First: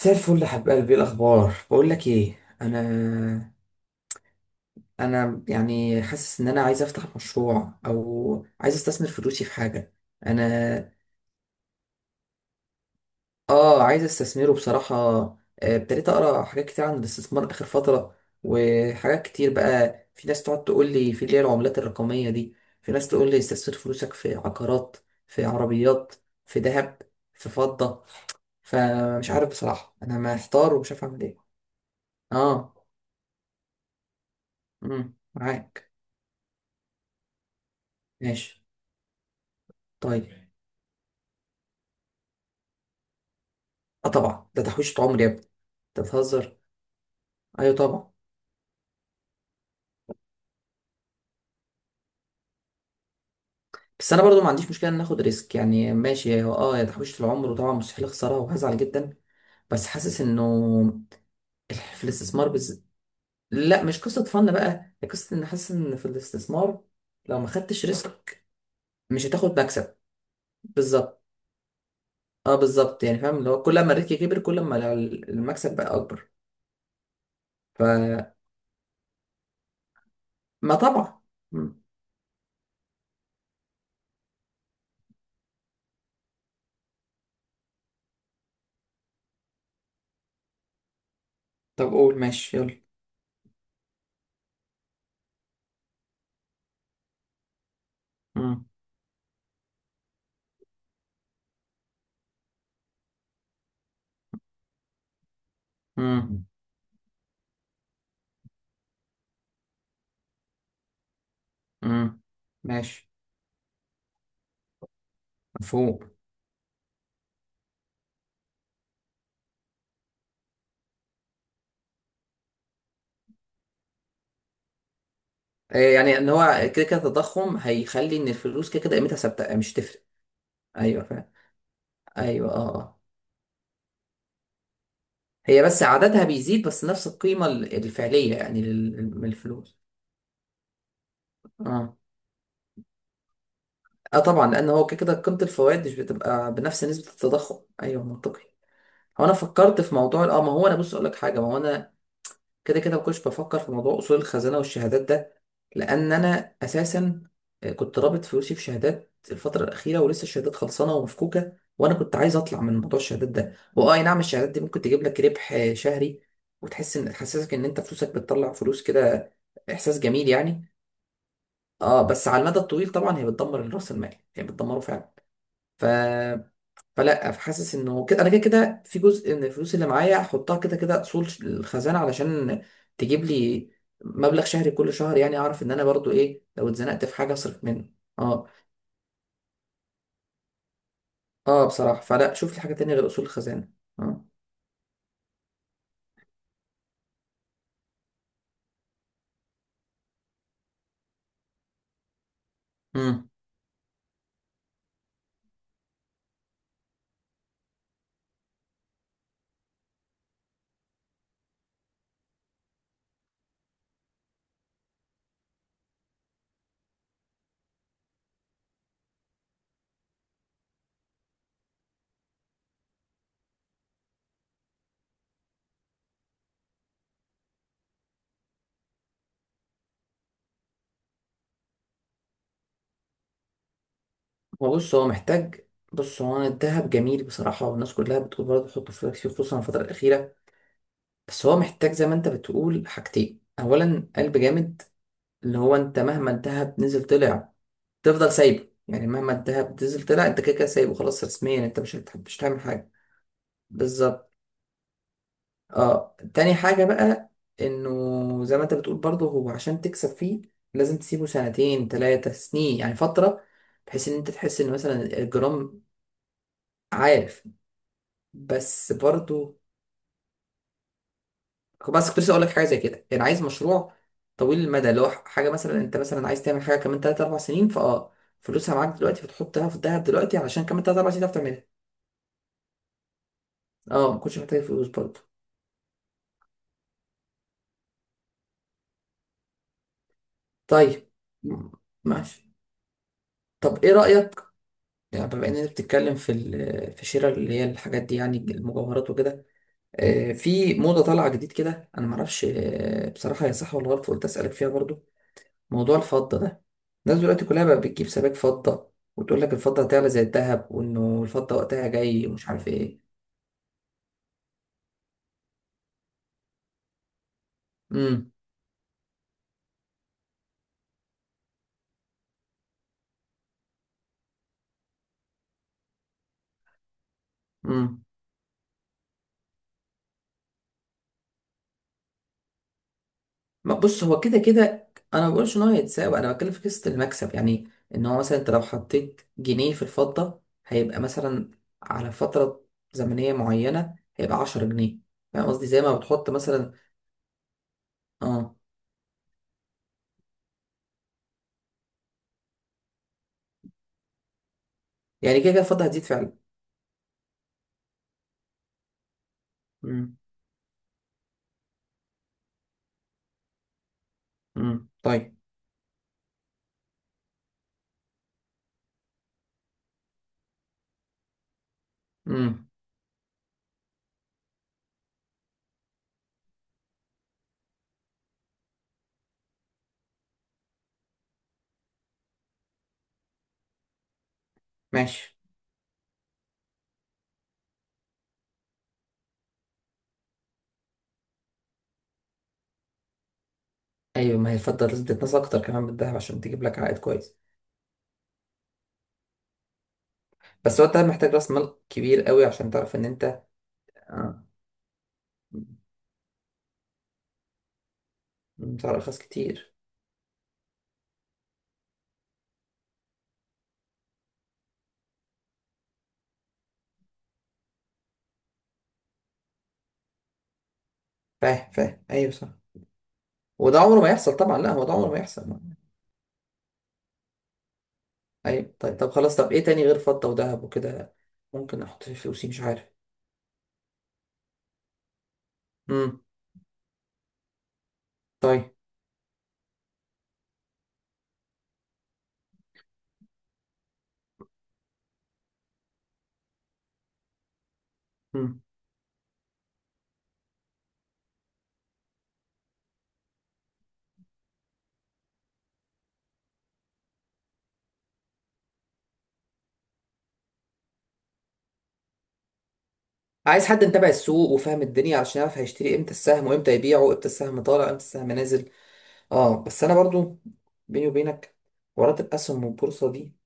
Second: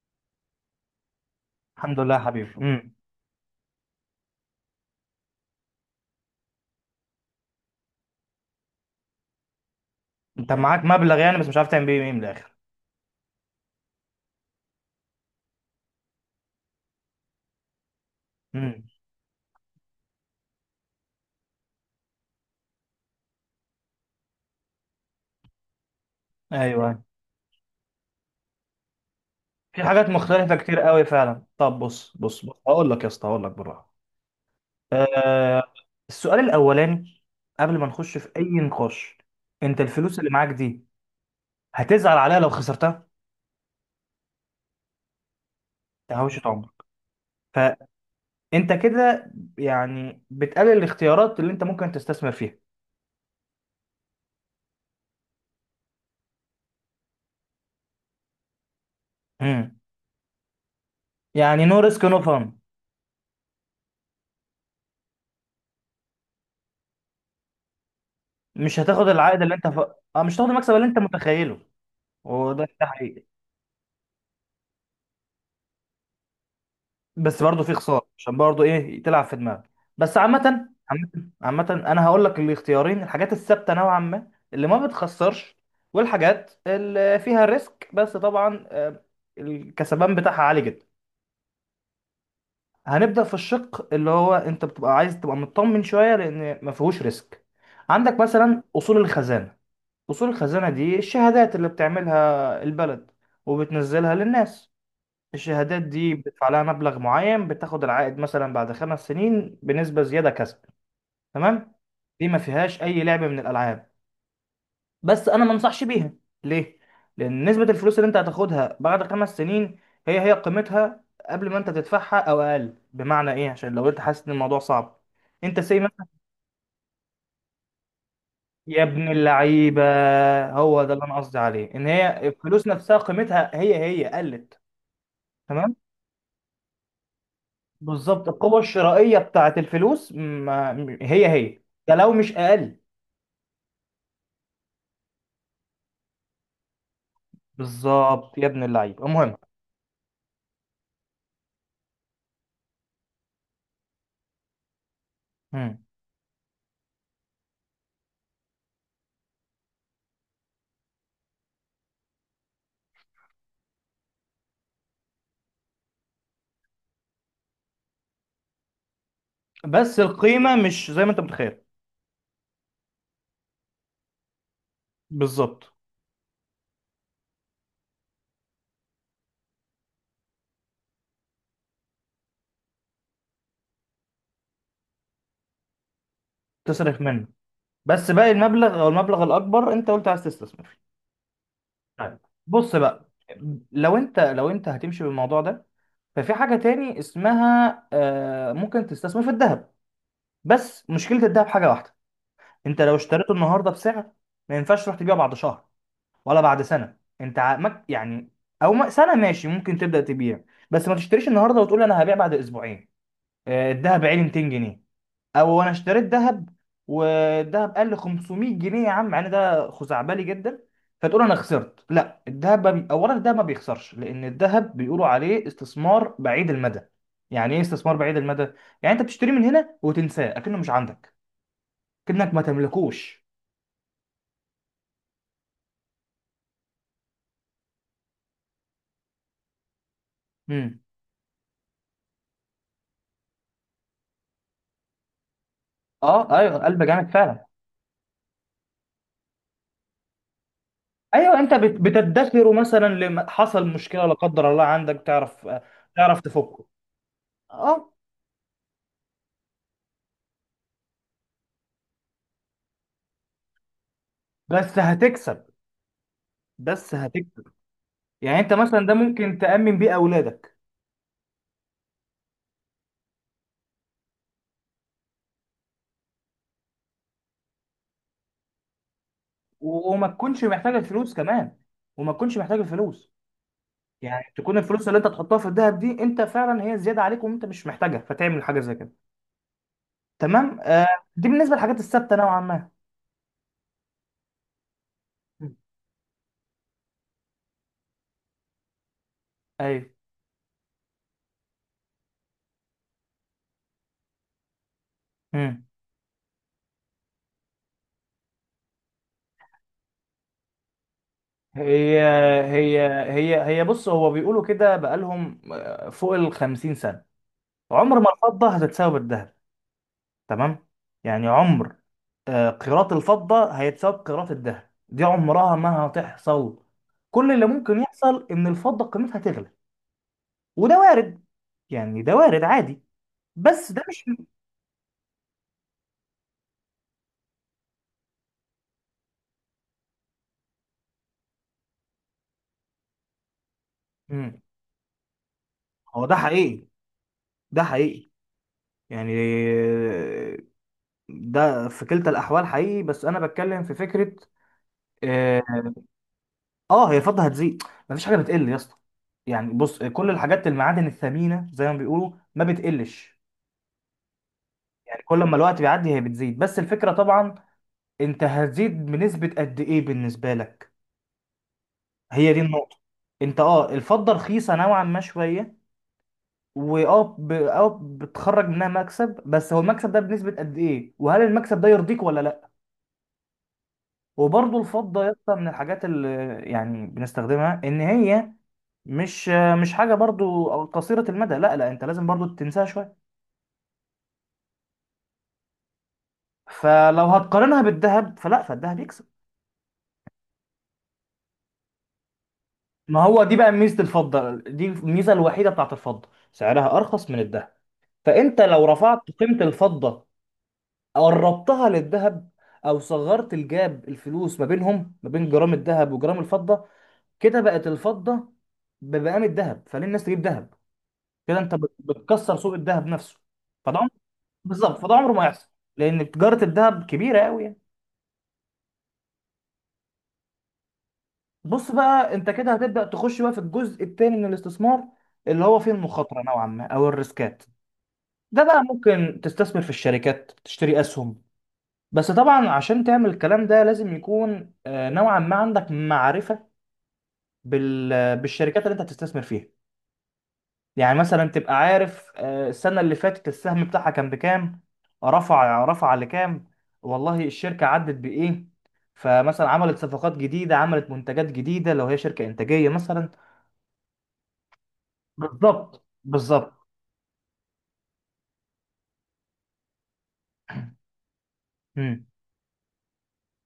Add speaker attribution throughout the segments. Speaker 1: مساء الفل يا حبيب قلبي، إيه الاخبار؟ بقول
Speaker 2: الحمد
Speaker 1: لك
Speaker 2: لله يا
Speaker 1: ايه،
Speaker 2: حبيبي.
Speaker 1: انا انا يعني حاسس ان انا عايز افتح مشروع او عايز استثمر فلوسي في حاجه.
Speaker 2: انت
Speaker 1: انا.
Speaker 2: معاك مبلغ يعني، بس مش عارف تعمل بيه ايه من الاخر.
Speaker 1: اه، عايز استثمره بصراحه. ابتديت اقرا حاجات كتير عن الاستثمار اخر فتره.
Speaker 2: امم
Speaker 1: وحاجات كتير، بقى في ناس تقعد تقول لي في اللي هي العملات الرقميه دي. في ناس تقول لي استثمر فلوسك في عقارات، في عربيات، في ذهب،
Speaker 2: ايوه،
Speaker 1: في فضه. فمش عارف
Speaker 2: في
Speaker 1: بصراحه،
Speaker 2: حاجات
Speaker 1: انا
Speaker 2: مختلفه
Speaker 1: محتار
Speaker 2: كتير
Speaker 1: ومش
Speaker 2: قوي
Speaker 1: عارف اعمل ايه.
Speaker 2: فعلا. طب بص، بص،
Speaker 1: اه.
Speaker 2: هقول لك يا اسطى، هقول لك بالراحه. آه
Speaker 1: معاك.
Speaker 2: السؤال الاولاني، قبل ما نخش في اي
Speaker 1: ماشي.
Speaker 2: نقاش، انت الفلوس
Speaker 1: طيب.
Speaker 2: اللي معاك دي هتزعل عليها لو خسرتها؟
Speaker 1: اه طبعا، ده تحويشة عمر يا ابني، انت
Speaker 2: ده هوشه
Speaker 1: بتهزر؟
Speaker 2: عمرك.
Speaker 1: ايوه طبعا.
Speaker 2: فانت كده يعني بتقلل الاختيارات اللي انت ممكن تستثمر فيها.
Speaker 1: بس انا برضو ما عنديش مشكله ان ناخد ريسك، يعني ماشي، هو اه يا تحويشة العمر، وطبعا مستحيل اخسرها وهزعل جدا.
Speaker 2: امم
Speaker 1: بس حاسس انه
Speaker 2: يعني نو ريسك
Speaker 1: في
Speaker 2: نو
Speaker 1: الاستثمار
Speaker 2: فان.
Speaker 1: لا، مش قصه فن بقى، هي قصه ان حاسس ان في الاستثمار لو ما خدتش ريسك
Speaker 2: مش هتاخد
Speaker 1: مش
Speaker 2: العائد اللي
Speaker 1: هتاخد
Speaker 2: انت ف...
Speaker 1: مكسب.
Speaker 2: اه، مش هتاخد المكسب اللي انت
Speaker 1: بالظبط.
Speaker 2: متخيله.
Speaker 1: اه
Speaker 2: وده
Speaker 1: بالظبط، يعني
Speaker 2: حقيقي.
Speaker 1: فاهم اللي هو كل ما الريسك كبر كل ما المكسب بقى اكبر.
Speaker 2: بس برضه في خساره،
Speaker 1: فما.
Speaker 2: عشان برضه ايه، تلعب في دماغك. بس عامه
Speaker 1: طبعا.
Speaker 2: عامه عامة،
Speaker 1: مم.
Speaker 2: انا هقول لك الاختيارين: الحاجات الثابته نوعا ما اللي ما بتخسرش، والحاجات اللي فيها ريسك بس طبعا الكسبان بتاعها عالي جدا.
Speaker 1: طب قول، ماشي يلا.
Speaker 2: هنبدا في الشق اللي هو انت بتبقى عايز تبقى مطمن شويه لان ما فيهوش ريسك. عندك مثلا
Speaker 1: مم.
Speaker 2: اصول الخزانه. اصول الخزانه دي الشهادات اللي بتعملها البلد وبتنزلها للناس. الشهادات دي
Speaker 1: مم.
Speaker 2: بتدفع لها مبلغ معين، بتاخد العائد مثلا بعد 5 سنين بنسبة زيادة كسب. تمام.
Speaker 1: مم.
Speaker 2: دي ما فيهاش أي
Speaker 1: ماشي.
Speaker 2: لعب من الألعاب، بس أنا ما انصحش
Speaker 1: مفهوم.
Speaker 2: بيها. ليه؟ لأن نسبة الفلوس اللي أنت هتاخدها بعد 5 سنين هي هي قيمتها قبل ما أنت تدفعها، أو أقل. بمعنى إيه؟ عشان لو أنت حاسس إن الموضوع صعب، أنت سي مثلا
Speaker 1: يعني ان هو كده كده التضخم هيخلي ان الفلوس كده
Speaker 2: يا
Speaker 1: كده
Speaker 2: ابن
Speaker 1: قيمتها ثابته، مش
Speaker 2: اللعيبة،
Speaker 1: تفرق.
Speaker 2: هو ده اللي
Speaker 1: ايوه
Speaker 2: أنا
Speaker 1: فاهم.
Speaker 2: قصدي عليه، إن هي
Speaker 1: ايوه،
Speaker 2: الفلوس
Speaker 1: اه
Speaker 2: نفسها
Speaker 1: اه.
Speaker 2: قيمتها هي هي قلت.
Speaker 1: هي
Speaker 2: تمام.
Speaker 1: بس عددها بيزيد، بس نفس القيمه
Speaker 2: بالظبط،
Speaker 1: الفعليه
Speaker 2: القوة
Speaker 1: يعني
Speaker 2: الشرائية
Speaker 1: من
Speaker 2: بتاعت
Speaker 1: الفلوس.
Speaker 2: الفلوس ما هي هي، ده
Speaker 1: اه.
Speaker 2: لو مش أقل.
Speaker 1: اه طبعا، لان هو كده كده قيمه الفوائد مش بتبقى بنفس نسبه التضخم. ايوه
Speaker 2: بالظبط
Speaker 1: منطقي.
Speaker 2: يا ابن اللعيب.
Speaker 1: هو انا
Speaker 2: المهم،
Speaker 1: فكرت في موضوع ما هو انا، بص اقول لك حاجه، ما هو انا كده كده ما كنتش بفكر في موضوع اصول الخزانه والشهادات ده.
Speaker 2: مم.
Speaker 1: لان انا اساسا، كنت رابط فلوسي في شهادات الفتره الاخيره ولسه الشهادات خلصانه ومفكوكه، وانا كنت عايز اطلع من موضوع الشهادات ده. واه، أي نعم، الشهادات دي ممكن تجيب لك ربح شهري، وتحس ان تحسسك ان انت فلوسك بتطلع فلوس كده، احساس
Speaker 2: بس
Speaker 1: جميل
Speaker 2: القيمة
Speaker 1: يعني.
Speaker 2: مش زي ما أنت متخيل.
Speaker 1: اه بس على المدى الطويل طبعا هي بتدمر راس المال، هي بتدمره فعلا.
Speaker 2: بالظبط،
Speaker 1: ف، فلا، فحاسس انه كده انا كده كده، في جزء من الفلوس اللي معايا احطها كده كده اصول الخزانه علشان تجيب لي مبلغ شهري كل شهر، يعني اعرف ان انا برضو ايه، لو
Speaker 2: تصرف
Speaker 1: اتزنقت في
Speaker 2: منه.
Speaker 1: حاجه اصرف منه.
Speaker 2: بس باقي
Speaker 1: اه.
Speaker 2: المبلغ أو المبلغ الأكبر أنت قلت عايز تستثمر فيه.
Speaker 1: اه بصراحه،
Speaker 2: طيب،
Speaker 1: فلا شوف لي حاجه
Speaker 2: بص
Speaker 1: تانية غير
Speaker 2: بقى،
Speaker 1: اصول الخزانه.
Speaker 2: لو أنت
Speaker 1: اه.
Speaker 2: لو أنت هتمشي بالموضوع ده، ففي حاجة تاني اسمها ممكن تستثمر في الذهب. بس مشكلة الذهب حاجة واحدة: أنت لو
Speaker 1: امم
Speaker 2: اشتريته النهاردة بسعر، ما ينفعش تروح تبيعه بعد شهر ولا بعد سنه. انت ع- مك- يعني، او م- سنه ماشي ممكن تبدا تبيع، بس ما تشتريش النهارده وتقول انا هبيع بعد اسبوعين. الذهب عالي 200 جنيه، او انا اشتريت ذهب والذهب قل 500 جنيه يا عم، مع ان ده خزعبلي جدا، فتقول انا خسرت. لا، الذهب ما بي... اولا الذهب ما بيخسرش، لان الذهب بيقولوا عليه استثمار بعيد المدى. يعني ايه استثمار بعيد المدى؟ يعني انت بتشتريه من هنا وتنساه، اكنه مش عندك، كأنك ما تملكوش.
Speaker 1: هو بص هو محتاج، بص هو، أنا الدهب جميل بصراحه والناس كلها بتقول برضه حط فلوسك فيه خصوصا الفتره الاخيره.
Speaker 2: امم.
Speaker 1: بس هو محتاج زي ما انت بتقول حاجتين، اولا قلب جامد، اللي هو انت
Speaker 2: اه
Speaker 1: مهما
Speaker 2: ايوه،
Speaker 1: الدهب
Speaker 2: قلب
Speaker 1: نزل
Speaker 2: جامد فعلا.
Speaker 1: طلع تفضل سايبه، يعني مهما الدهب نزل طلع انت كده كده سايبه خلاص،
Speaker 2: ايوه انت
Speaker 1: رسميا
Speaker 2: بت-
Speaker 1: انت مش
Speaker 2: بتدخره،
Speaker 1: هتعمل
Speaker 2: مثلا
Speaker 1: حاجه.
Speaker 2: لما حصل مشكله لا
Speaker 1: بالظبط.
Speaker 2: قدر الله عندك، تعرف
Speaker 1: اه
Speaker 2: تعرف
Speaker 1: تاني
Speaker 2: تفكه.
Speaker 1: حاجه بقى،
Speaker 2: اه،
Speaker 1: انه زي ما انت بتقول برضه، هو عشان تكسب فيه لازم تسيبه سنتين ثلاثه سنين، يعني فتره، بحيث ان انت تحس ان
Speaker 2: بس
Speaker 1: مثلا
Speaker 2: هتكسب،
Speaker 1: الجرام.
Speaker 2: بس هتكسب.
Speaker 1: عارف.
Speaker 2: يعني انت مثلا
Speaker 1: بس
Speaker 2: ده ممكن
Speaker 1: برضه،
Speaker 2: تأمن بيه اولادك.
Speaker 1: بس كنت لسه اقول لك حاجه زي كده، يعني عايز مشروع طويل المدى، اللي هو حاجه مثلا انت مثلا عايز تعمل حاجه كمان 3 4 سنين، فلوسها معاك دلوقتي فتحطها في الدهب
Speaker 2: وما
Speaker 1: دلوقتي
Speaker 2: تكونش
Speaker 1: علشان
Speaker 2: محتاج
Speaker 1: كمان 3 4
Speaker 2: الفلوس
Speaker 1: سنين تعرف
Speaker 2: كمان،
Speaker 1: تعملها.
Speaker 2: وما تكونش محتاج الفلوس.
Speaker 1: اه، ما
Speaker 2: يعني
Speaker 1: كنتش
Speaker 2: تكون
Speaker 1: محتاج فلوس
Speaker 2: الفلوس اللي انت
Speaker 1: برضه.
Speaker 2: تحطها في الذهب دي انت فعلا هي زياده عليك، وانت مش محتاجها، فتعمل حاجه زي كده. تمام آه.
Speaker 1: طيب.
Speaker 2: دي بالنسبه
Speaker 1: م-
Speaker 2: للحاجات الثابته نوعا
Speaker 1: ماشي.
Speaker 2: ما.
Speaker 1: طب ايه رأيك، يعني بما
Speaker 2: مم.
Speaker 1: اننا بتتكلم في في شراء اللي هي الحاجات دي، يعني المجوهرات وكده.
Speaker 2: ايوه.
Speaker 1: في موضة طالعة جديد كده، انا معرفش بصراحة هي صح ولا غلط، فقلت اسألك فيها برضو.
Speaker 2: مم.
Speaker 1: موضوع الفضة ده، الناس دلوقتي كلها بقى بتجيب سبائك فضة وتقول لك الفضة هتعلى زي الذهب، وانه الفضة وقتها
Speaker 2: هي
Speaker 1: جاي ومش عارف
Speaker 2: هي
Speaker 1: ايه.
Speaker 2: هي بص، هو بيقولوا كده بقالهم فوق ال 50 سنه عمر ما
Speaker 1: امم.
Speaker 2: الفضة هتتساوي بالذهب. تمام. يعني عمر قيراط الفضة هيتساوي بقيراط الذهب، دي عمرها ما هتحصل. كل اللي ممكن
Speaker 1: امم.
Speaker 2: يحصل ان الفضة قيمتها تغلى، وده وارد، يعني ده وارد عادي. بس
Speaker 1: ما
Speaker 2: ده
Speaker 1: بص،
Speaker 2: مش
Speaker 1: هو كده كده انا ما بقولش ان هو هيتساوي، انا بتكلم في قصه المكسب. يعني ان هو مثلا انت لو حطيت جنيه في الفضه هيبقى مثلا، على فتره زمنيه معينه هيبقى
Speaker 2: مم.
Speaker 1: 10 جنيه، فاهم قصدي؟ زي ما
Speaker 2: هو ده
Speaker 1: بتحط
Speaker 2: حقيقي،
Speaker 1: مثلا.
Speaker 2: ده حقيقي.
Speaker 1: اه.
Speaker 2: يعني ده في كلتا الاحوال حقيقي، بس انا بتكلم في فكرة.
Speaker 1: يعني
Speaker 2: اه.
Speaker 1: كده كده الفضه هتزيد فعلا.
Speaker 2: هي الفضة هتزيد، مفيش حاجة بتقل يا اسطى. يعني بص، كل
Speaker 1: امم.
Speaker 2: الحاجات المعادن الثمينة زي ما بيقولوا ما بتقلش. يعني كل ما
Speaker 1: طيب.
Speaker 2: الوقت بيعدي هي بتزيد، بس الفكرة طبعا انت هتزيد بنسبة قد ايه بالنسبة لك، هي دي
Speaker 1: امم.
Speaker 2: النقطة. انت اه الفضة رخيصة نوعا ما شوية، واه ب... اه بتخرج منها مكسب، بس هو المكسب ده بنسبة قد ايه، وهل المكسب ده يرضيك ولا لا؟ وبرضه الفضة يا اسطى
Speaker 1: ماشي.
Speaker 2: من الحاجات اللي يعني بنستخدمها، ان هي مش مش حاجة برضو قصيرة المدى. لا لا، انت لازم برضو تنساها شوية.
Speaker 1: ايوه، ما هي الفضه لازم تتنسى اكتر كمان من الذهب عشان تجيب لك عائد
Speaker 2: فلو
Speaker 1: كويس.
Speaker 2: هتقارنها بالذهب، فلا، فالذهب يكسب.
Speaker 1: بس هو انت محتاج راس مال كبير قوي عشان تعرف
Speaker 2: ما
Speaker 1: ان
Speaker 2: هو دي
Speaker 1: انت.
Speaker 2: بقى ميزه الفضه،
Speaker 1: اه.
Speaker 2: دي الميزه الوحيده
Speaker 1: مم.
Speaker 2: بتاعت الفضه، سعرها ارخص من الذهب. فانت لو
Speaker 1: مم، تعرف
Speaker 2: رفعت
Speaker 1: ارخص
Speaker 2: قيمه
Speaker 1: كتير.
Speaker 2: الفضه، قربتها للذهب، او صغرت الجاب الفلوس ما بينهم ما بين جرام الذهب وجرام الفضه، كده بقت الفضه بمقام الذهب، فليه الناس تجيب ذهب؟ كده انت
Speaker 1: فاهم
Speaker 2: بت-
Speaker 1: فاهم، ايوه
Speaker 2: بتكسر
Speaker 1: صح.
Speaker 2: سوق الذهب نفسه. فده
Speaker 1: وده
Speaker 2: عمر،
Speaker 1: عمره ما يحصل طبعا، لا
Speaker 2: بالظبط،
Speaker 1: هو ده
Speaker 2: فده
Speaker 1: عمره
Speaker 2: عمره
Speaker 1: ما
Speaker 2: ما
Speaker 1: يحصل.
Speaker 2: يحصل، لان تجاره الذهب كبيره قوي يعني.
Speaker 1: اي طيب، طب خلاص، طب ايه تاني غير فضة وذهب وكده؟
Speaker 2: بص
Speaker 1: ممكن احط
Speaker 2: بقى،
Speaker 1: فيه
Speaker 2: انت
Speaker 1: فلوسي
Speaker 2: كده
Speaker 1: مش
Speaker 2: هتبدا
Speaker 1: عارف.
Speaker 2: تخش بقى في الجزء الثاني من الاستثمار، اللي هو فيه
Speaker 1: امم.
Speaker 2: المخاطره نوعا ما او الريسكات. ده بقى
Speaker 1: طيب.
Speaker 2: ممكن تستثمر في الشركات، تشتري أسهم. بس طبعا عشان تعمل الكلام ده لازم يكون نوعا ما عندك معرفة بال-
Speaker 1: امم.
Speaker 2: بالشركات اللي انت هتستثمر فيها. يعني مثلا تبقى عارف السنة اللي فاتت السهم بتاعها كان بكام، رفع لكام، والله الشركة عدت بإيه، فمثلا عملت صفقات جديدة، عملت منتجات جديدة لو هي شركة إنتاجية مثلا.
Speaker 1: عايز حد متابع السوق وفاهم الدنيا علشان يعرف
Speaker 2: بالظبط
Speaker 1: هيشتري امتى السهم
Speaker 2: بالظبط.
Speaker 1: وامتى يبيعه، امتى السهم طالع امتى السهم نازل. اه بس انا برضو، بيني وبينك،
Speaker 2: مم.
Speaker 1: حوارات الاسهم والبورصة دي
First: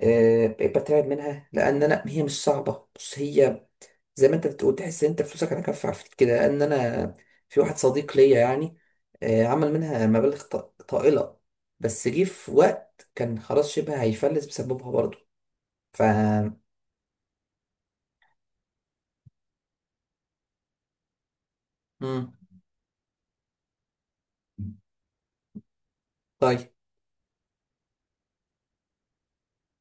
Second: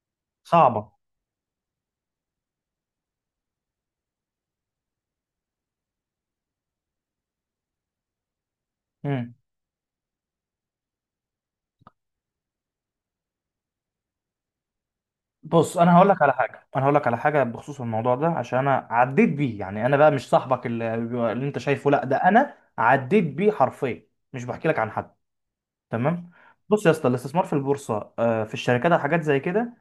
Speaker 1: بقيت
Speaker 2: صعبة.
Speaker 1: بترعب منها، لان انا هي مش صعبه، بص هي زي ما انت بتقول، تحس ان انت فلوسك على كف عفيف كده. لان انا، في واحد صديق ليا يعني عمل منها مبالغ طائله، بس جه في وقت كان خلاص شبه هيفلس بسببها برضه.
Speaker 2: بص انا
Speaker 1: ف.
Speaker 2: هقول لك على حاجه، انا هقول لك على حاجه بخصوص الموضوع ده عشان انا عديت بيه يعني. انا بقى مش صاحبك اللي, اللي انت شايفه، لا ده
Speaker 1: مم.
Speaker 2: انا عديت بيه حرفيا، مش بحكي لك عن حد. تمام.
Speaker 1: طيب.
Speaker 2: بص يا اسطى، الاستثمار في البورصه في الشركات او حاجات زي كده،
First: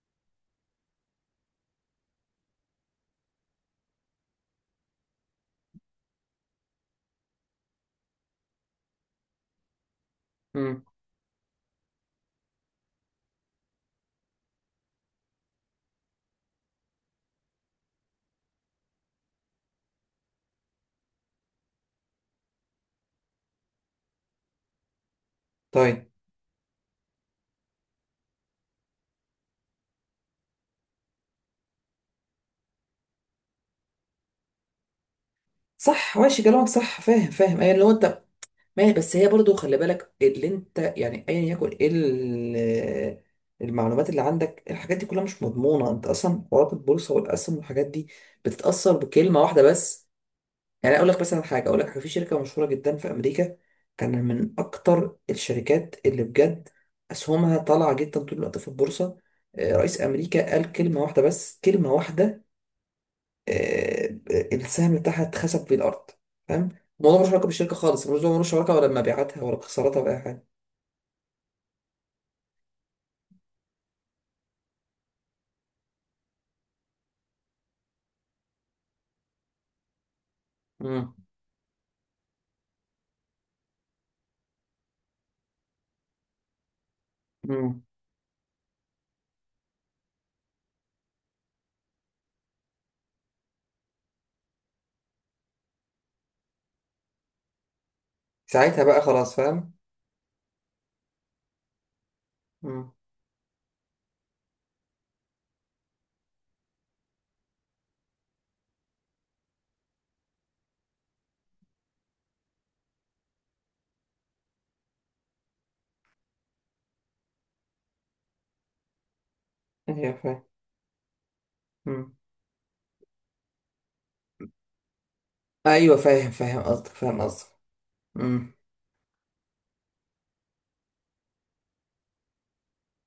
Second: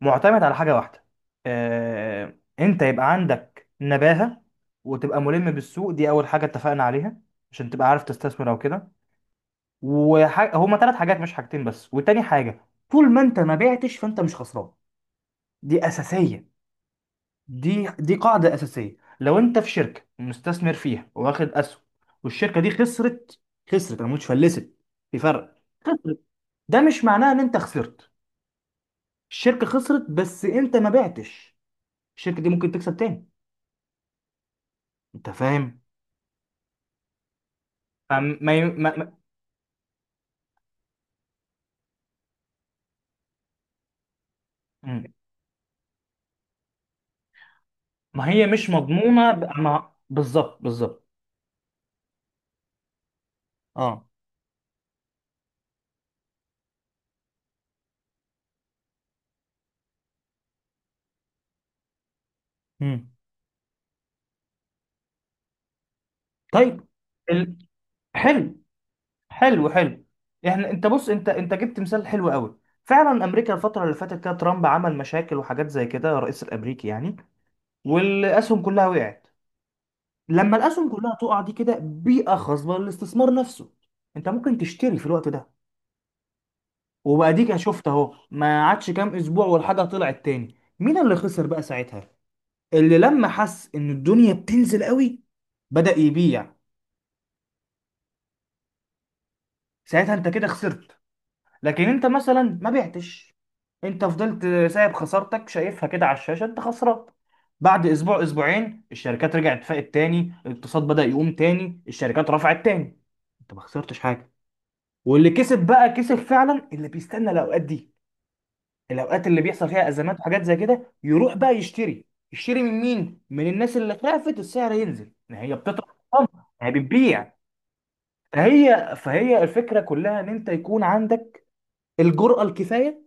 Speaker 2: معتمد على حاجه واحده: انت يبقى عندك نباهه وتبقى ملم بالسوق، دي اول حاجه اتفقنا عليها عشان تبقى عارف تستثمر او كده. وهما
Speaker 1: مم.
Speaker 2: 3 حاجات مش حاجتين بس. وتاني حاجه، طول ما انت ما بعتش فانت مش خسران. دي اساسيه، دي قاعدة أساسية. لو أنت في شركة مستثمر فيها، واخد أسهم، والشركة دي خسرت، خسرت أنا مش فلست، في فرق.
Speaker 1: طيب.
Speaker 2: خسرت، ده مش معناه إن أنت خسرت. الشركة خسرت بس أنت ما بعتش، الشركة دي ممكن تكسب تاني. أنت فاهم؟
Speaker 1: صح ماشي كلامك، صح فاهم فاهم، ايه لو انت؟
Speaker 2: أم- ما ي-
Speaker 1: ماشي،
Speaker 2: ما
Speaker 1: بس هي برضو خلي بالك اللي انت، يعني ايا يكن ايه المعلومات اللي عندك، الحاجات
Speaker 2: مم.
Speaker 1: دي كلها مش مضمونه، انت اصلا حوارات البورصه والاسهم والحاجات دي
Speaker 2: ما هي مش
Speaker 1: بتتاثر
Speaker 2: مضمونة
Speaker 1: بكلمه
Speaker 2: ب-
Speaker 1: واحده
Speaker 2: ما،
Speaker 1: بس.
Speaker 2: بالظبط
Speaker 1: يعني
Speaker 2: بالظبط.
Speaker 1: اقول لك مثلا حاجه، اقول لك حاجه، في شركه مشهوره جدا في امريكا،
Speaker 2: أه.
Speaker 1: كان من اكتر الشركات اللي بجد اسهمها طالعه جدا طول الوقت في البورصه. رئيس امريكا قال كلمه واحده بس، كلمه واحده.
Speaker 2: مم.
Speaker 1: آه، السهم بتاعها اتخسف في الارض، فاهم؟
Speaker 2: طيب.
Speaker 1: الموضوع ملوش علاقه
Speaker 2: ال...
Speaker 1: بالشركه خالص، الموضوع ملوش
Speaker 2: حلو،
Speaker 1: علاقه ولا بمبيعاتها ولا
Speaker 2: حلو
Speaker 1: بخسارتها
Speaker 2: حلو
Speaker 1: ولا اي حاجه.
Speaker 2: احنا انت بص، انت جبت مثال حلو قوي فعلا. امريكا الفتره اللي فاتت كده ترامب عمل مشاكل وحاجات زي كده، الرئيس الامريكي يعني، والاسهم كلها وقعت. لما الاسهم
Speaker 1: مم.
Speaker 2: كلها تقع دي كده بيئه خصبه للاستثمار نفسه. انت ممكن تشتري في الوقت ده، وباديك، أنا
Speaker 1: مم.
Speaker 2: شفت اهو، ما عادش كام اسبوع والحاجه طلعت تاني. مين اللي خسر بقى ساعتها؟ اللي لما حس ان الدنيا بتنزل قوي بدأ يبيع.
Speaker 1: ساعتها بقى خلاص فاهم.
Speaker 2: ساعتها انت كده خسرت. لكن انت مثلا ما
Speaker 1: مم.
Speaker 2: بعتش، انت فضلت سايب خسارتك، شايفها كده على الشاشه انت خسران. بعد اسبوع اسبوعين الشركات رجعت فاقت تاني، الاقتصاد بدأ يقوم تاني، الشركات رفعت تاني. انت ما خسرتش حاجه. واللي كسب بقى كسب فعلا، اللي بيستنى الاوقات دي، الاوقات اللي بيحصل فيها
Speaker 1: ايوه
Speaker 2: ازمات وحاجات
Speaker 1: فاهم.
Speaker 2: زي كده، يروح بقى يشتري.
Speaker 1: مم.
Speaker 2: يشتري من مين؟ من الناس اللي خافت السعر ينزل ان هي بتطرح
Speaker 1: ايوه فاهم،
Speaker 2: الأرقام،
Speaker 1: فاهم
Speaker 2: هي
Speaker 1: قصدك، فاهم
Speaker 2: بتبيع.
Speaker 1: قصدك. مم.
Speaker 2: فهي الفكره كلها ان انت يكون عندك الجرأة الكفايه،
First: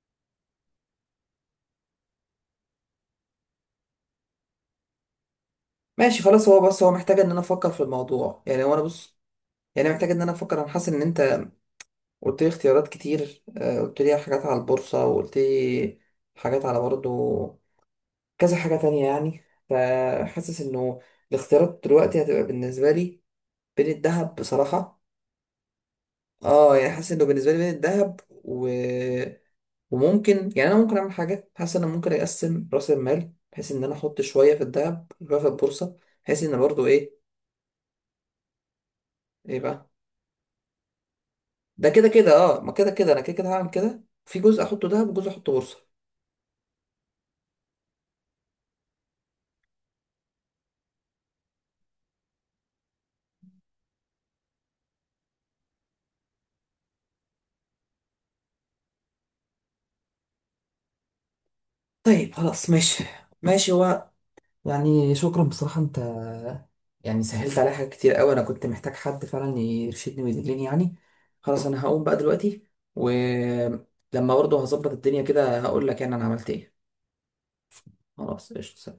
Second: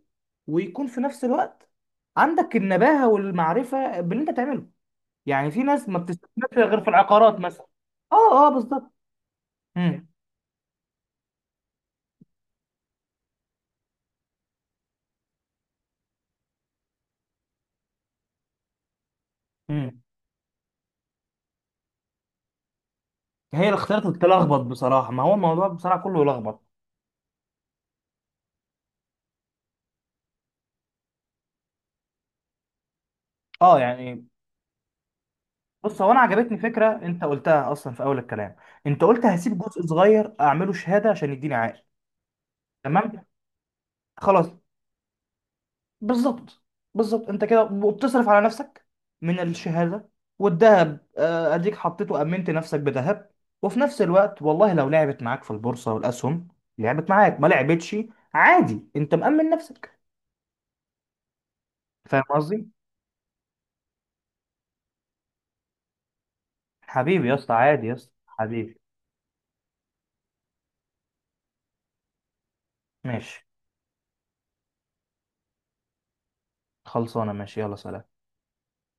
Speaker 2: ويكون في نفس الوقت عندك النباهة والمعرفة باللي انت تعمله. يعني في ناس ما
Speaker 1: ماشي خلاص،
Speaker 2: بتستثمرش
Speaker 1: هو
Speaker 2: غير
Speaker 1: بس
Speaker 2: في
Speaker 1: هو محتاج ان
Speaker 2: العقارات
Speaker 1: انا
Speaker 2: مثلا.
Speaker 1: افكر في
Speaker 2: اه
Speaker 1: الموضوع،
Speaker 2: اه
Speaker 1: يعني هو انا
Speaker 2: بالظبط.
Speaker 1: بص، يعني أنا
Speaker 2: امم.
Speaker 1: محتاج ان انا افكر، انا حاسس ان انت قلت لي اختيارات كتير، قلت لي حاجات على البورصه، وقلت لي حاجات على برضه كذا حاجة تانية، يعني
Speaker 2: امم
Speaker 1: فحاسس انه الاختيارات دلوقتي هتبقى بالنسبة لي
Speaker 2: هي
Speaker 1: بين
Speaker 2: الاختيارات
Speaker 1: الذهب
Speaker 2: بتلخبط
Speaker 1: بصراحة.
Speaker 2: بصراحة، ما هو الموضوع بصراحة كله يلخبط.
Speaker 1: اه، يعني حاسس انه بالنسبة لي بين الذهب وممكن، يعني انا ممكن اعمل حاجة، حاسس ان انا ممكن اقسم رأس المال بحيث
Speaker 2: اه
Speaker 1: ان انا احط
Speaker 2: يعني
Speaker 1: شوية في الذهب وشوية في البورصة،
Speaker 2: بص، هو انا
Speaker 1: بحيث
Speaker 2: عجبتني
Speaker 1: ان برضو
Speaker 2: فكرة
Speaker 1: ايه.
Speaker 2: انت قلتها اصلا في اول الكلام، انت قلت هسيب
Speaker 1: ايه
Speaker 2: جزء
Speaker 1: بقى؟
Speaker 2: صغير اعمله شهادة عشان يديني عائد.
Speaker 1: ده كده كده اه، ما كده كده انا
Speaker 2: تمام،
Speaker 1: كده كده هعمل كده، في
Speaker 2: خلاص،
Speaker 1: جزء احطه ذهب وجزء احطه بورصة.
Speaker 2: بالظبط بالظبط. انت كده وبتصرف على نفسك من الشهاده، والذهب اديك حطيته، امنت نفسك بذهب، وفي نفس الوقت والله لو لعبت معاك في البورصه والاسهم، لعبت معاك ما لعبتش، عادي، انت مأمن نفسك. فاهم
Speaker 1: طيب
Speaker 2: قصدي؟
Speaker 1: خلاص ماشي. ماشي. يعني شكرا بصراحة انت، يعني
Speaker 2: حبيبي يا اسطى،
Speaker 1: سهلت عليا
Speaker 2: عادي
Speaker 1: حاجات
Speaker 2: يا اسطى
Speaker 1: كتير قوي، انا كنت
Speaker 2: حبيبي.
Speaker 1: محتاج حد فعلا يرشدني ويدلني يعني. خلاص، انا هقوم بقى دلوقتي،
Speaker 2: ماشي،
Speaker 1: ولما برضه هظبط الدنيا كده هقول لك يعني انا عملت ايه.
Speaker 2: خلصانه، ماشي، يلا سلام.
Speaker 1: خلاص قشطة.